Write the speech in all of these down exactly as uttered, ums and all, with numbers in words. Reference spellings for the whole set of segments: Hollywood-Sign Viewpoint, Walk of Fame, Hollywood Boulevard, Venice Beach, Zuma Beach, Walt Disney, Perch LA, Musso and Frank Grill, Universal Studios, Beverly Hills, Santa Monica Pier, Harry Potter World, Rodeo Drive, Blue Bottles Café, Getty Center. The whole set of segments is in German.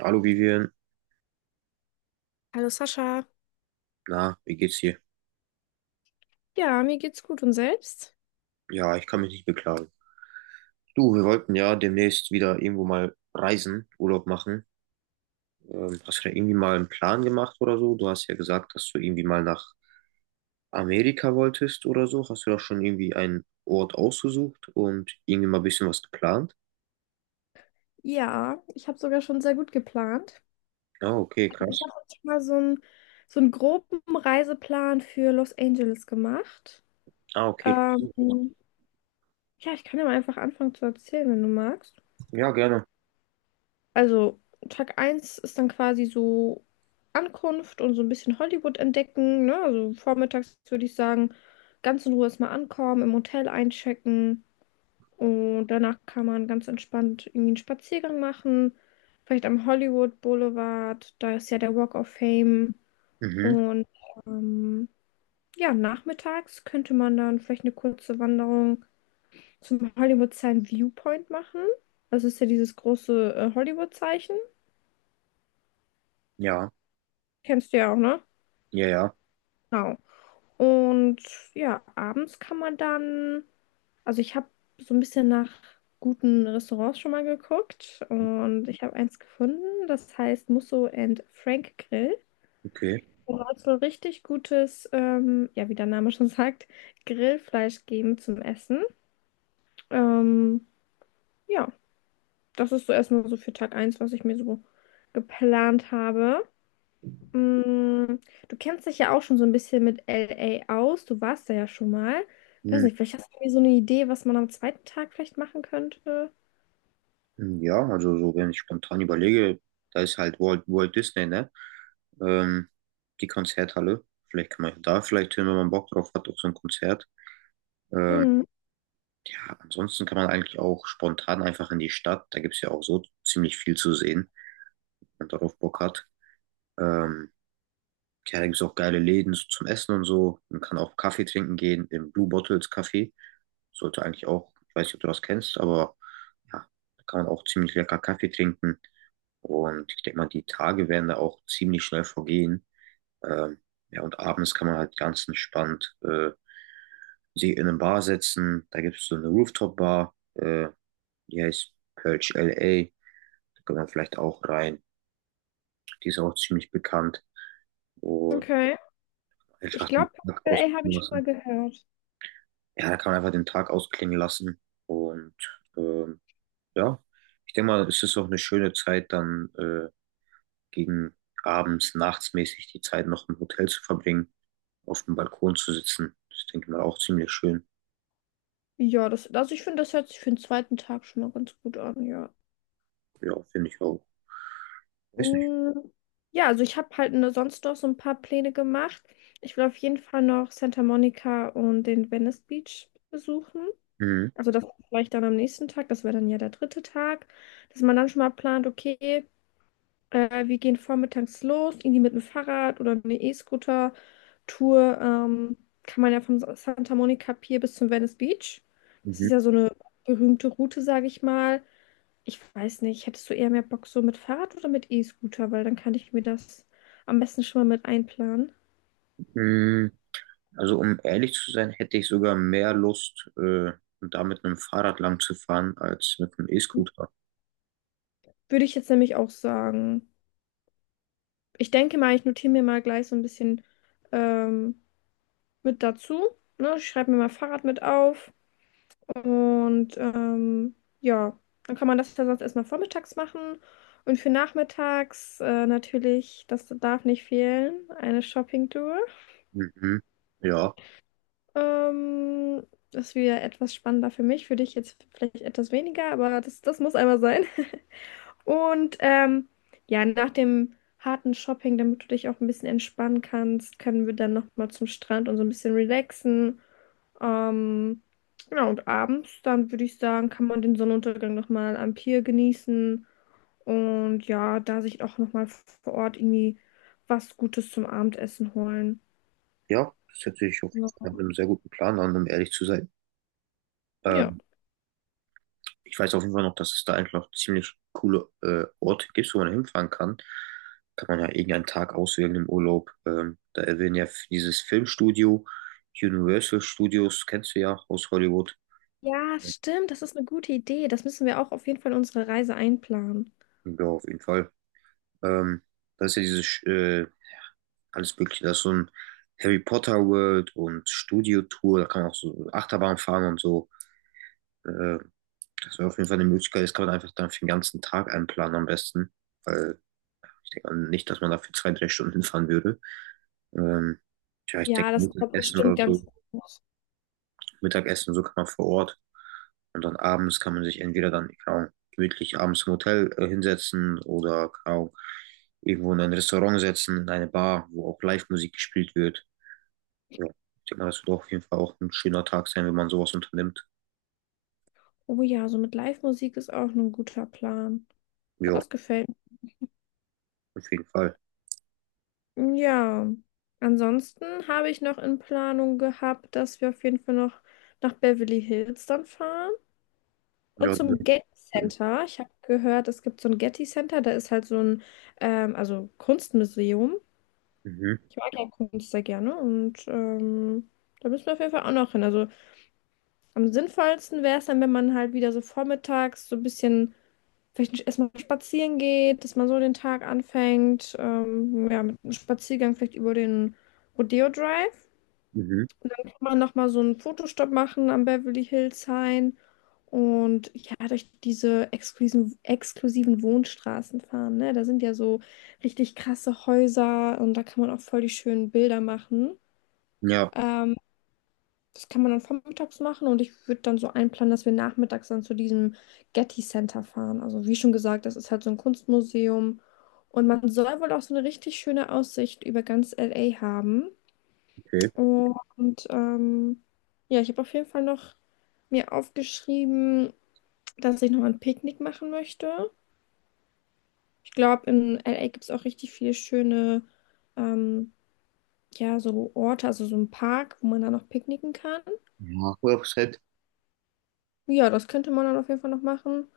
Hallo Vivian, Hallo Sascha. na, wie geht's dir? Ja, mir geht's gut, und selbst? Ja, ich kann mich nicht beklagen. Du, wir wollten ja demnächst wieder irgendwo mal reisen, Urlaub machen. Ähm, hast du da irgendwie mal einen Plan gemacht oder so? Du hast ja gesagt, dass du irgendwie mal nach Amerika wolltest oder so. Hast du da schon irgendwie einen Ort ausgesucht und irgendwie mal ein bisschen was geplant? Ja, ich habe sogar schon sehr gut geplant. Ah, okay, Ich habe krass. schon mal so einen so einen groben Reiseplan für Los Angeles gemacht. Ah, okay. Ähm, ja, ich kann ja mal einfach anfangen zu erzählen, wenn du magst. Ja, gerne. Also, Tag eins ist dann quasi so Ankunft und so ein bisschen Hollywood entdecken, ne? Also vormittags würde ich sagen, ganz in Ruhe erstmal ankommen, im Hotel einchecken. Und danach kann man ganz entspannt irgendwie einen Spaziergang machen. Vielleicht am Hollywood Boulevard, da ist ja der Walk of Fame. Mhm. Und ähm, ja, nachmittags könnte man dann vielleicht eine kurze Wanderung zum Hollywood-Sign Viewpoint machen. Das ist ja dieses große äh, Hollywood-Zeichen. Ja, Kennst du ja auch, ne? ja, ja, Genau. Und ja, abends kann man dann. Also ich habe so ein bisschen nach guten Restaurants schon mal geguckt, und ich habe eins gefunden, das heißt Musso and Frank Grill. okay. Und da soll es wohl richtig gutes, ähm, ja, wie der Name schon sagt, Grillfleisch geben zum Essen. Ähm, ja, das ist so erstmal so für Tag eins, was ich mir so geplant habe. Mm, du kennst dich ja auch schon so ein bisschen mit L A aus. Du warst da ja schon mal. Weiß Hm. nicht, vielleicht hast du mir so eine Idee, was man am zweiten Tag vielleicht machen könnte. Hm. Ja, also so, wenn ich spontan überlege, da ist halt Walt, Walt Disney, ne? ähm, Die Konzerthalle. Vielleicht kann man ja da vielleicht hin, wenn man Bock drauf hat, auf so ein Konzert. Ähm, Mm. ja, ansonsten kann man eigentlich auch spontan einfach in die Stadt. Da gibt es ja auch so ziemlich viel zu sehen, wenn man darauf Bock hat. Ähm, ja, da gibt es auch geile Läden so zum Essen und so. Man kann auch Kaffee trinken gehen im Blue Bottles Café. Sollte eigentlich auch, ich weiß nicht, ob du das kennst, aber ja, da kann man auch ziemlich lecker Kaffee trinken. Und ich denke mal, die Tage werden da auch ziemlich schnell vergehen. Ähm, ja, und abends kann man halt ganz entspannt äh, sich in eine Bar setzen. Da gibt es so eine Rooftop-Bar, äh, die heißt Perch L A. Da kann man vielleicht auch rein. Die ist auch ziemlich bekannt. Und Okay. Ich einfach den glaube, Tag L A habe ausklingen ich lassen. schon mal gehört. Ja, da kann man einfach den Tag ausklingen lassen. Und ähm, ja, ich denke mal, es ist auch eine schöne Zeit, dann äh, gegen abends, nachts mäßig die Zeit noch im Hotel zu verbringen, auf dem Balkon zu sitzen. Das denke ich mal auch ziemlich schön. Ja, das, also ich finde, das hört sich für den zweiten Tag schon mal ganz gut an, ja. Ja, finde ich auch. Weiß nicht. Mm, ja, also ich habe halt ne- sonst noch so ein paar Pläne gemacht. Ich will auf jeden Fall noch Santa Monica und den Venice Beach besuchen. Mhm. Also das vielleicht dann am nächsten Tag, das wäre dann ja der dritte Tag, dass man dann schon mal plant, okay, Äh, wir gehen vormittags los, irgendwie mit dem Fahrrad oder eine E-Scooter-Tour. Ähm, kann man ja vom Sa- Santa Monica Pier bis zum Venice Beach. Das Mhm. ist ja so eine berühmte Route, sage ich mal. Ich weiß nicht, hättest du eher mehr Bock so mit Fahrrad oder mit E-Scooter? Weil dann kann ich mir das am besten schon mal mit einplanen. Mhm. Also um ehrlich zu sein, hätte ich sogar mehr Lust, äh, da mit einem Fahrrad lang zu fahren, als mit einem E-Scooter. Würde ich jetzt nämlich auch sagen. Ich denke mal, ich notiere mir mal gleich so ein bisschen ähm, mit dazu. Ne? Ich schreibe mir mal Fahrrad mit auf. Und ähm, ja, dann kann man das ja sonst erstmal vormittags machen. Und für nachmittags äh, natürlich, das darf nicht fehlen, eine Shopping-Tour. Mhm. Ja, Ähm, das ist wieder etwas spannender für mich, für dich jetzt vielleicht etwas weniger, aber das, das muss einmal sein. Und ähm, ja, nach dem harten Shopping, damit du dich auch ein bisschen entspannen kannst, können wir dann nochmal zum Strand und so ein bisschen relaxen. Ähm, genau, und abends, dann würde ich sagen, kann man den Sonnenuntergang nochmal am Pier genießen und ja, da sich auch nochmal vor Ort irgendwie was Gutes zum Abendessen holen. ja, das hört sich auf jeden Ja, Fall nach einem sehr guten Plan an, um ehrlich zu sein. ja. Ähm, Ich weiß auf jeden Fall noch, dass es da eigentlich noch ziemlich coole äh, Orte gibt, wo man hinfahren kann. Kann man ja irgendeinen Tag auswählen im Urlaub. Ähm, da erwähnen ja f- dieses Filmstudio, Universal Studios, kennst du ja aus Hollywood. Ja, stimmt, das ist eine gute Idee. Das müssen wir auch auf jeden Fall in unsere Reise einplanen. Ja, auf jeden Fall. Ähm, Da ist ja dieses äh, alles Mögliche. Da ist so ein Harry Potter World und Studio Tour. Da kann man auch so Achterbahn fahren und so. Äh, Das wäre auf jeden Fall eine Möglichkeit. Das kann man einfach dann für den ganzen Tag einplanen am besten. Weil ich denke nicht, dass man da für zwei, drei Stunden hinfahren würde. Ähm, ja, ich denke, Ja, das kommt Mittagessen bestimmt oder ganz so. gut. Mittagessen, so kann man vor Ort. Und dann abends kann man sich entweder dann, keine Ahnung, gemütlich abends im Hotel äh, hinsetzen oder, keine Ahnung, irgendwo in ein Restaurant setzen, in eine Bar, wo auch Live-Musik gespielt wird. Ja, ich denke mal, das wird auf jeden Fall auch ein schöner Tag sein, wenn man sowas unternimmt. Oh ja, so mit Live-Musik ist auch ein guter Plan. Ja, Das gefällt. auf jeden Fall. Ja, ansonsten habe ich noch in Planung gehabt, dass wir auf jeden Fall noch nach Beverly Hills dann fahren und Ja, zum Getty Center. Ich habe gehört, es gibt so ein Getty Center, da ist halt so ein, ähm, also Kunstmuseum. mhm, Ich mag ja Kunst sehr gerne, und ähm, da müssen wir auf jeden Fall auch noch hin. Also am sinnvollsten wäre es dann, wenn man halt wieder so vormittags so ein bisschen vielleicht erstmal spazieren geht, dass man so den Tag anfängt, ähm, ja, mit einem Spaziergang vielleicht über den Rodeo Drive. mhm. Mal nochmal so einen Fotostopp machen am Beverly Hills Hain und ja, durch diese exklusiven, exklusiven Wohnstraßen fahren, ne? Da sind ja so richtig krasse Häuser, und da kann man auch voll die schönen Bilder machen. Ja, Ähm, das kann man dann vormittags machen, und ich würde dann so einplanen, dass wir nachmittags dann zu diesem Getty Center fahren. Also wie schon gesagt, das ist halt so ein Kunstmuseum, und man soll wohl auch so eine richtig schöne Aussicht über ganz L A haben. okay. Und ähm, ja, ich habe auf jeden Fall noch mir aufgeschrieben, dass ich noch ein Picknick machen möchte. Ich glaube, in L A gibt es auch richtig viele schöne, ähm, ja, so Orte, also so ein Park, wo man dann noch picknicken kann. Ja, Website. Ja, das könnte man dann auf jeden Fall noch machen.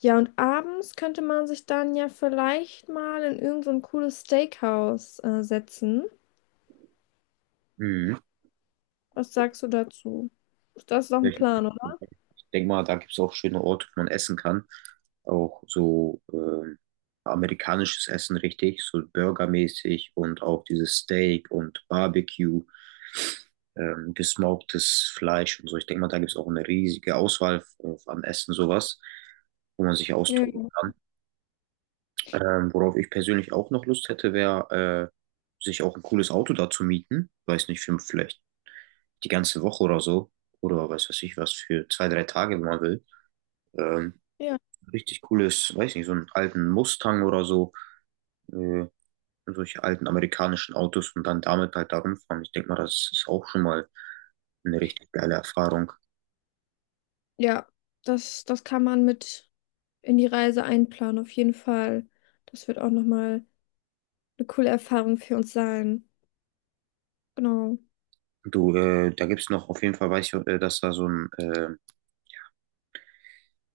Ja, und abends könnte man sich dann ja vielleicht mal in irgend so ein cooles Steakhouse, äh, setzen. Mhm. Was sagst du dazu? Das ist auch ein Plan, oder? Denke mal, da gibt es auch schöne Orte, wo man essen kann. Auch so ähm, amerikanisches Essen richtig, so burgermäßig und auch dieses Steak und Barbecue, ähm, gesmoktes Fleisch und so. Ich denke mal, da gibt es auch eine riesige Auswahl äh, an Essen, sowas, wo man sich austoben Ja, kann. Ähm, worauf ich persönlich auch noch Lust hätte, wäre, äh, sich auch ein cooles Auto da zu mieten. Weiß nicht, für vielleicht die ganze Woche oder so. Oder weiß was ich was, für zwei, drei Tage, wenn man will. Ähm, ja. Richtig cooles, weiß nicht, so einen alten Mustang oder so, äh, solche alten amerikanischen Autos und dann damit halt da rumfahren. Ich denke mal, das ist auch schon mal eine richtig geile Erfahrung. Ja, das, das kann man mit. In die Reise einplanen, auf jeden Fall. Das wird auch nochmal eine coole Erfahrung für uns sein. Genau. Du, äh, da gibt's noch auf jeden Fall, weiß ich, äh, dass da so ein, äh,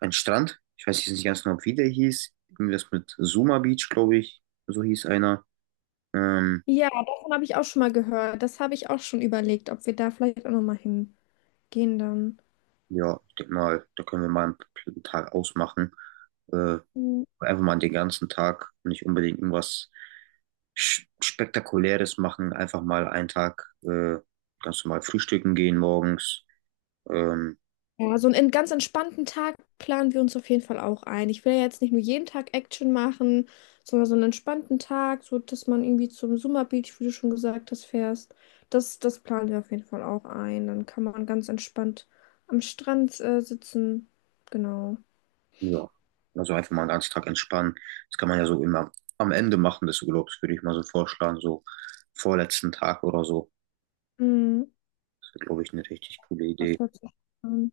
ein Strand, ich weiß jetzt nicht ganz genau, wie der hieß, irgendwas mit Zuma Beach, glaube ich, so hieß einer. Ähm, Ja, davon habe ich auch schon mal gehört. Das habe ich auch schon überlegt, ob wir da vielleicht auch nochmal hingehen dann. ja, ich denke mal, da können wir mal einen P- Tag ausmachen. Äh, Mhm. Einfach mal den ganzen Tag nicht unbedingt irgendwas Sch- Spektakuläres machen. Einfach mal einen Tag äh, ganz normal frühstücken gehen morgens. Ähm, Ja, so einen ganz entspannten Tag planen wir uns auf jeden Fall auch ein. Ich will ja jetzt nicht nur jeden Tag Action machen, sondern so einen entspannten Tag, so dass man irgendwie zum Summer Beach, wie du schon gesagt hast, fährst. Das, das planen wir auf jeden Fall auch ein. Dann kann man ganz entspannt am Strand, äh, sitzen. Genau. ja, also einfach mal einen ganzen Tag entspannen. Das kann man ja so immer am Ende machen des Urlaubs, würde ich mal so vorschlagen. So vorletzten Tag oder so. Mhm. Das wäre, glaube ich, eine richtig coole Das Idee. hört sich an.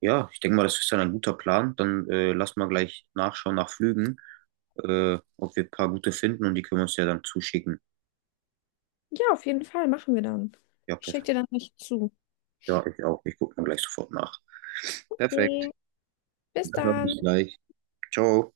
Ja, ich denke mal, das ist dann ein guter Plan. Dann äh, lass mal gleich nachschauen nach Flügen, äh, ob wir ein paar gute finden und die können wir uns ja dann zuschicken. Ja, auf jeden Fall machen wir dann. Ja, Ich schicke dir perfekt. dann nicht zu. Ja, ich auch. Ich gucke dann gleich sofort nach. Perfekt. Okay, bis Dann dann. bis gleich. Ciao.